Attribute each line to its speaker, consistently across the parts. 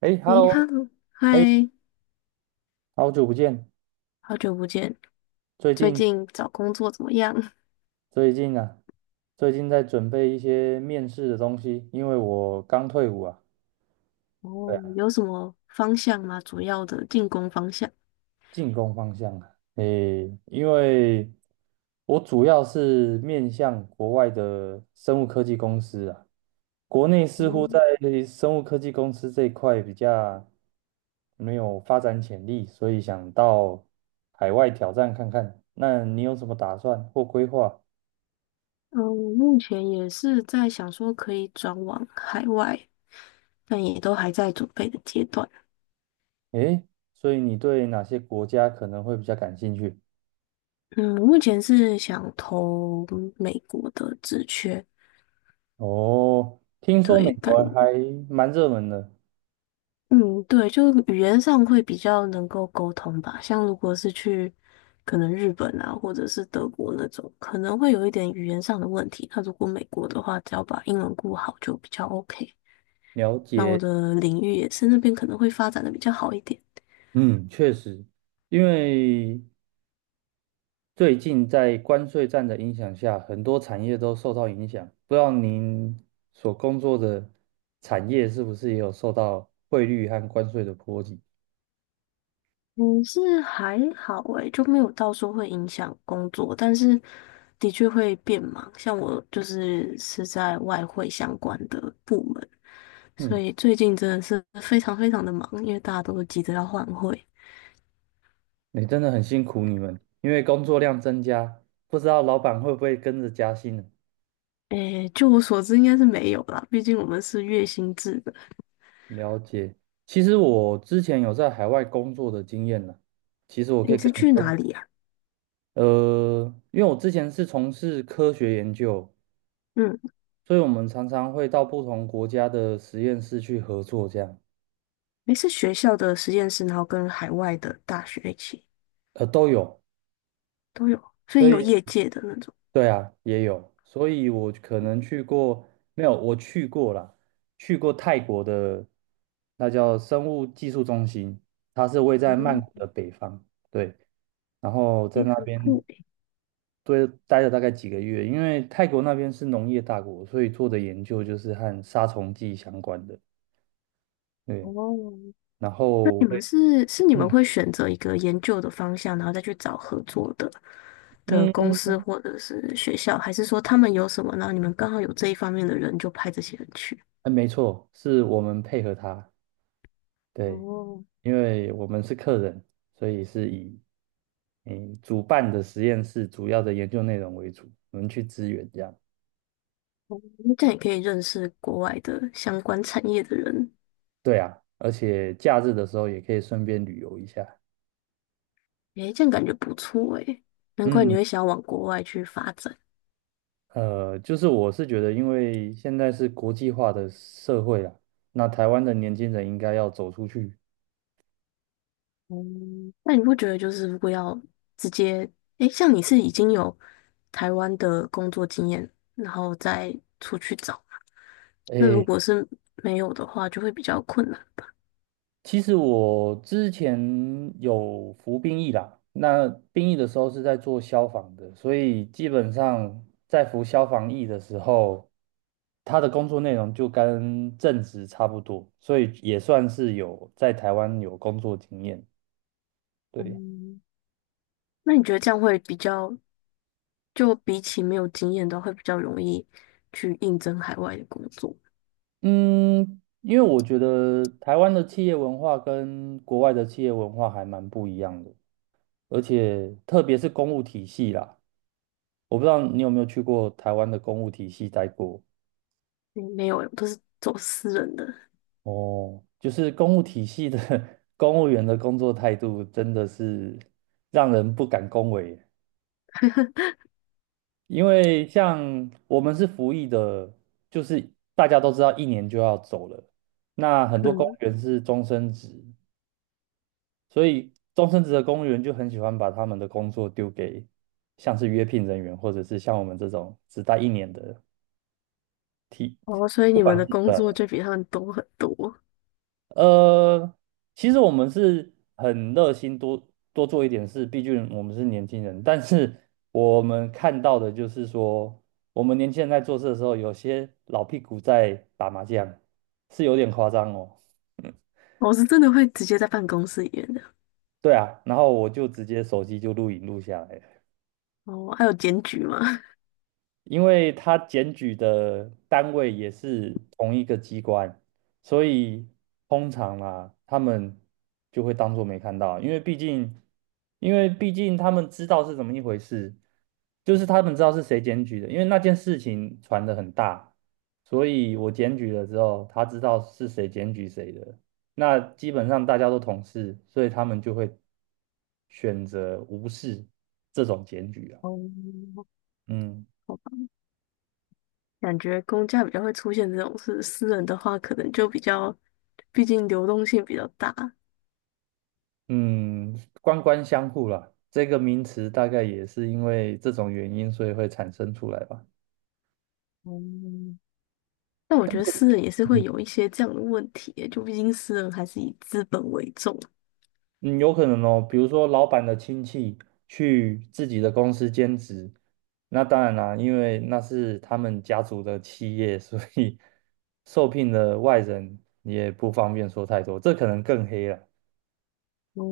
Speaker 1: 哎
Speaker 2: 诶 h
Speaker 1: ，Hello，
Speaker 2: e
Speaker 1: 哎，
Speaker 2: 嗨，
Speaker 1: 好久不见。
Speaker 2: 好久不见。
Speaker 1: 最
Speaker 2: 最
Speaker 1: 近
Speaker 2: 近找工作怎么样？
Speaker 1: 最近啊，最近在准备一些面试的东西，因为我刚退伍啊。对
Speaker 2: 哦，
Speaker 1: 啊，
Speaker 2: 有什么方向吗？主要的进攻方向？
Speaker 1: 进攻方向啊。诶，因为我主要是面向国外的生物科技公司啊，国内似乎
Speaker 2: 哦，
Speaker 1: 在生物科技公司这一块比较没有发展潜力，所以想到海外挑战看看。那你有什么打算或规划？
Speaker 2: 嗯，我目前也是在想说可以转往海外，但也都还在准备的阶段。
Speaker 1: 诶，所以你对哪些国家可能会比较感兴趣？
Speaker 2: 嗯，我目前是想投美国的职缺。
Speaker 1: 哦，听说美
Speaker 2: 对，感
Speaker 1: 国还蛮热门的，
Speaker 2: 嗯，对，就语言上会比较能够沟通吧。像如果是去可能日本啊，或者是德国那种，可能会有一点语言上的问题。那如果美国的话，只要把英文顾好就比较 OK。
Speaker 1: 了
Speaker 2: 那我
Speaker 1: 解。
Speaker 2: 的领域也是那边可能会发展的比较好一点。
Speaker 1: 嗯，确实，因为最近在关税战的影响下，很多产业都受到影响。不知道您所工作的产业是不是也有受到汇率和关税的波及？
Speaker 2: 嗯，是还好诶，就没有到说会影响工作，但是的确会变忙。像我就是在外汇相关的部门。所
Speaker 1: 嗯，
Speaker 2: 以最近真的是非常非常的忙，因为大家都急着要换汇。
Speaker 1: 你真的很辛苦你们，因为工作量增加，不知道老板会不会跟着加薪呢？
Speaker 2: 诶，就我所知应该是没有啦，毕竟我们是月薪制的。
Speaker 1: 了解。其实我之前有在海外工作的经验呢，其实我
Speaker 2: 诶
Speaker 1: 可以
Speaker 2: 你是
Speaker 1: 跟你
Speaker 2: 去
Speaker 1: 分，
Speaker 2: 哪里啊？
Speaker 1: 因为我之前是从事科学研究，
Speaker 2: 嗯，
Speaker 1: 所以我们常常会到不同国家的实验室去合作，这样，
Speaker 2: 诶，是学校的实验室，然后跟海外的大学一起
Speaker 1: 都有。
Speaker 2: 都有，所以
Speaker 1: 所
Speaker 2: 也有
Speaker 1: 以，
Speaker 2: 业界的那种。
Speaker 1: 对啊，也有。所以我可能去过，没有，我去过啦，去过泰国的，那叫生物技术中心，它是位在曼谷
Speaker 2: 嗯，
Speaker 1: 的北方，对。然后在
Speaker 2: 诶，
Speaker 1: 那
Speaker 2: 很
Speaker 1: 边
Speaker 2: 酷诶。
Speaker 1: 对，待了大概几个月，因为泰国那边是农业大国，所以做的研究就是和杀虫剂相关的。对，
Speaker 2: 哦，
Speaker 1: 然
Speaker 2: 那
Speaker 1: 后
Speaker 2: 你
Speaker 1: 我
Speaker 2: 们
Speaker 1: 也
Speaker 2: 是你们
Speaker 1: 嗯
Speaker 2: 会选择一个研究的方向，然后再去找合作的的公
Speaker 1: 嗯，
Speaker 2: 司或者是学校，还是说他们有什么，然后你们刚好有这一方面的人就派这些人去？
Speaker 1: 哎没错，是我们配合他，对，
Speaker 2: 哦，
Speaker 1: 因为我们是客人，所以是以嗯主办的实验室主要的研究内容为主，我们去支援这样。
Speaker 2: 哦那这样也可以认识国外的相关产业的人。
Speaker 1: 对啊，而且假日的时候也可以顺便旅游一下。
Speaker 2: 诶，这样感觉不错诶，难怪你
Speaker 1: 嗯。
Speaker 2: 会想要往国外去发展。
Speaker 1: 就是我是觉得，因为现在是国际化的社会啦，那台湾的年轻人应该要走出去。
Speaker 2: 哦，那你不觉得就是如果要直接，诶，像你是已经有台湾的工作经验，然后再出去找，那如
Speaker 1: 诶，
Speaker 2: 果是没有的话，就会比较困难。
Speaker 1: 其实我之前有服兵役啦，那兵役的时候是在做消防的，所以基本上在服消防役的时候，他的工作内容就跟正职差不多，所以也算是有在台湾有工作经验。对。
Speaker 2: 嗯，那你觉得这样会比较，就比起没有经验的话，会比较容易去应征海外的工作？嗯
Speaker 1: 嗯，因为我觉得台湾的企业文化跟国外的企业文化还蛮不一样的，而且特别是公务体系啦，我不知道你有没有去过台湾的公务体系待过
Speaker 2: 没有欸我都是走私人的。
Speaker 1: 哦，就是公务体系的 公务员的工作态度真的是让人不敢恭维，因为像我们是服役的，就是大家都知道一年就要走了，那很多公务
Speaker 2: 嗯，
Speaker 1: 员是终身制，所以终身职的公务员就很喜欢把他们的工作丢给像是约聘人员，或者是像我们这种只待一年的替，
Speaker 2: 哦，所以
Speaker 1: 不
Speaker 2: 你们
Speaker 1: 管
Speaker 2: 的
Speaker 1: 是
Speaker 2: 工作
Speaker 1: 呃
Speaker 2: 就比他们多很多。
Speaker 1: 呃，其实我们是很热心多做一点事，毕竟我们是年轻人。但是我们看到的就是说，我们年轻人在做事的时候，有些老屁股在打麻将，是有点夸张哦。
Speaker 2: 我、是真的会直接在办公室里面的。
Speaker 1: 对啊，然后我就直接手机就录影录下来了。
Speaker 2: 哦，还有检举吗？
Speaker 1: 因为他检举的单位也是同一个机关，所以通常啊，他们就会当做没看到，因为毕竟他们知道是怎么一回事，就是他们知道是谁检举的，因为那件事情传得很大，所以我检举了之后，他知道是谁检举谁的，那基本上大家都同事，所以他们就会选择无视这种检举啊，
Speaker 2: 哦，
Speaker 1: 嗯。
Speaker 2: 好吧，感觉公家比较会出现这种事，私人的话可能就比较，毕竟流动性比较大。
Speaker 1: 嗯，官官相护啦，这个名词大概也是因为这种原因，所以会产生出来吧。
Speaker 2: 哦，但我觉得私人也是会有
Speaker 1: 嗯
Speaker 2: 一些这样的问题耶就毕竟私人还是以资本为重。
Speaker 1: 嗯有可能哦，比如说老板的亲戚去自己的公司兼职，那当然啦，因为那是他们家族的企业，所以受聘的外人也不方便说太多，这可能更黑了。
Speaker 2: 哦，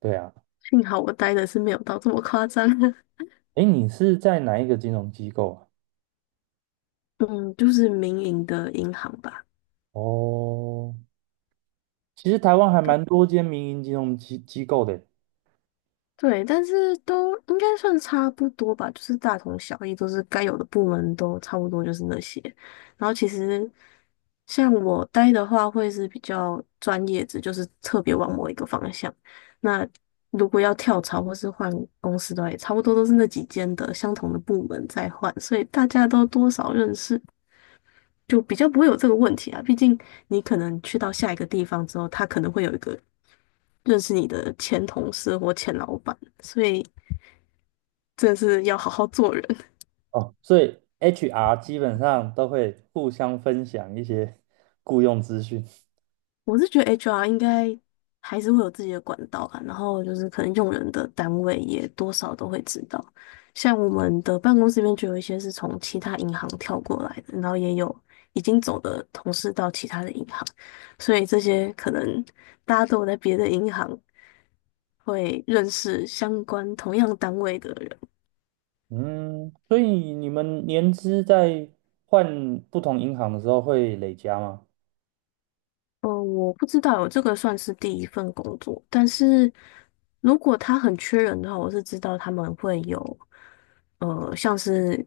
Speaker 1: 对啊，
Speaker 2: 幸好我待的是没有到这么夸张。
Speaker 1: 诶，你是在哪一个金融机构啊？
Speaker 2: 嗯，就是民营的银行吧。
Speaker 1: 哦，其实台湾还蛮
Speaker 2: 对。
Speaker 1: 多间民营金融机构的。
Speaker 2: 对，但是都应该算差不多吧，就是大同小异，都是该有的部门都差不多，就是那些。然后其实像我待的话，会是比较专业的，就是特别往某一个方向。那如果要跳槽或是换公司的话，也差不多都是那几间的相同的部门在换，所以大家都多少认识，就比较不会有这个问题啊。毕竟你可能去到下一个地方之后，他可能会有一个认识你的前同事或前老板，所以。真的是要好好做人。
Speaker 1: 哦，所以 HR 基本上都会互相分享一些 雇佣资讯。
Speaker 2: 我是觉得 HR 应该还是会有自己的管道吧，然后就是可能用人的单位也多少都会知道。像我们的办公室里面就有一些是从其他银行跳过来的，然后也有已经走的同事到其他的银行，所以这些可能大家都有在别的银行会认识相关同样单位的人。
Speaker 1: 嗯，所以你们年资在换不同银行的时候会累加吗？
Speaker 2: 嗯，我不知道，这个算是第一份工作，但是如果他很缺人的话，我是知道他们会有，呃，像是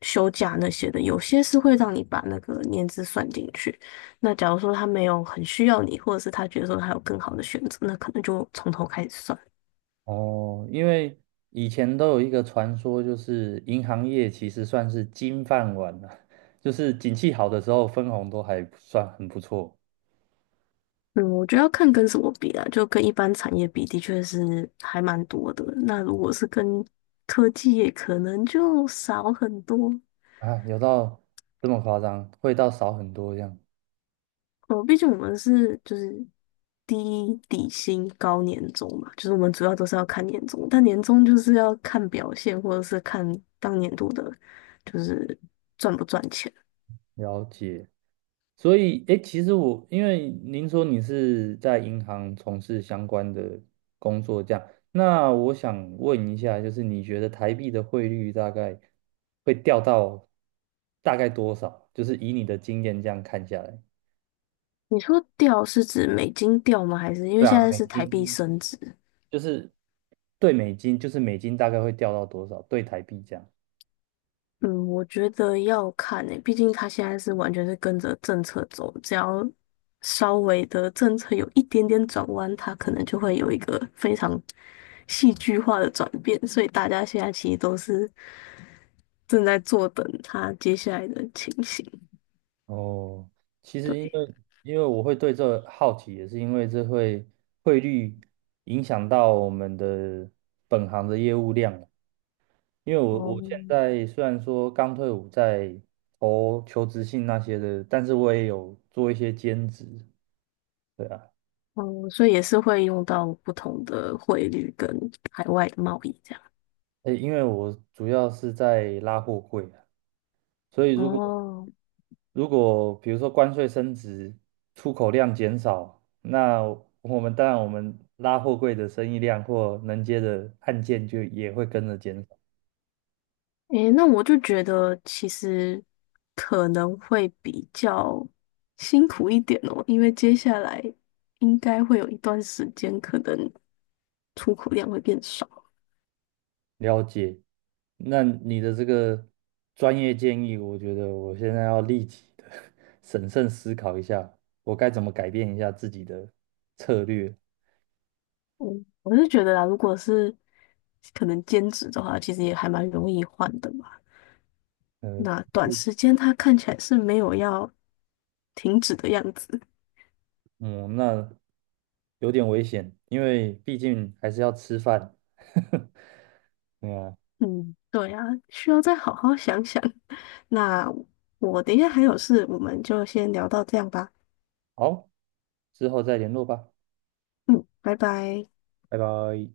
Speaker 2: 休假那些的，有些是会让你把那个年资算进去。那假如说他没有很需要你，或者是他觉得说他有更好的选择，那可能就从头开始算。
Speaker 1: 哦，因为以前都有一个传说，就是银行业其实算是金饭碗了，就是景气好的时候分红都还算很不错
Speaker 2: 嗯，我觉得要看跟什么比啊，就跟一般产业比，的确是还蛮多的。那如果是跟科技业，可能就少很多。
Speaker 1: 啊，有到这么夸张，会到少很多这样。
Speaker 2: 哦，毕竟我们是就是低底薪高年终嘛，就是我们主要都是要看年终，但年终就是要看表现，或者是看当年度的，就是赚不赚钱。
Speaker 1: 了解。所以，诶，其实我因为您说你是在银行从事相关的工作，这样，那我想问一下，就是你觉得台币的汇率大概会掉到大概多少？就是以你的经验这样看下来，
Speaker 2: 你说掉是指美金掉吗？还是因为
Speaker 1: 对
Speaker 2: 现
Speaker 1: 啊，
Speaker 2: 在
Speaker 1: 美
Speaker 2: 是台币
Speaker 1: 金
Speaker 2: 升值？
Speaker 1: 就是对美金，就是美金大概会掉到多少？对台币这样。
Speaker 2: 嗯，我觉得要看诶，毕竟它现在是完全是跟着政策走，只要稍微的政策有一点点转弯，它可能就会有一个非常戏剧化的转变，所以大家现在其实都是正在坐等它接下来的情形。
Speaker 1: 哦，其实因
Speaker 2: 对，
Speaker 1: 为因为我会对这好奇，也是因为这会汇率影响到我们的本行的业务量啊。因为我
Speaker 2: 哦，
Speaker 1: 我现在虽然说刚退伍，在投求职信那些的，但是我也有做一些兼职。对啊，
Speaker 2: 哦，所以也是会用到不同的汇率跟海外的贸易这样。
Speaker 1: 诶，因为我主要是在拉货柜啊，所以如果
Speaker 2: 哦。
Speaker 1: 如果比如说关税升值，出口量减少，那我们拉货柜的生意量或能接的案件就也会跟着减少。
Speaker 2: 诶，那我就觉得其实可能会比较辛苦一点哦，因为接下来应该会有一段时间，可能出口量会变少。
Speaker 1: 了解，那你的这个专业建议，我觉得我现在要立即的 审慎思考一下，我该怎么改变一下自己的策略。
Speaker 2: 嗯，我是觉得啦，如果是可能兼职的话，其实也还蛮容易换的嘛。
Speaker 1: 呃，
Speaker 2: 那短
Speaker 1: 是
Speaker 2: 时间它看起来是没有要停止的样子。
Speaker 1: 嗯，那有点危险，因为毕竟还是要吃饭。对啊
Speaker 2: 嗯，对啊，需要再好好想想。那我等一下还有事，我们就先聊到这样吧。
Speaker 1: 好，之后再联络吧，
Speaker 2: 嗯，拜拜。
Speaker 1: 拜拜。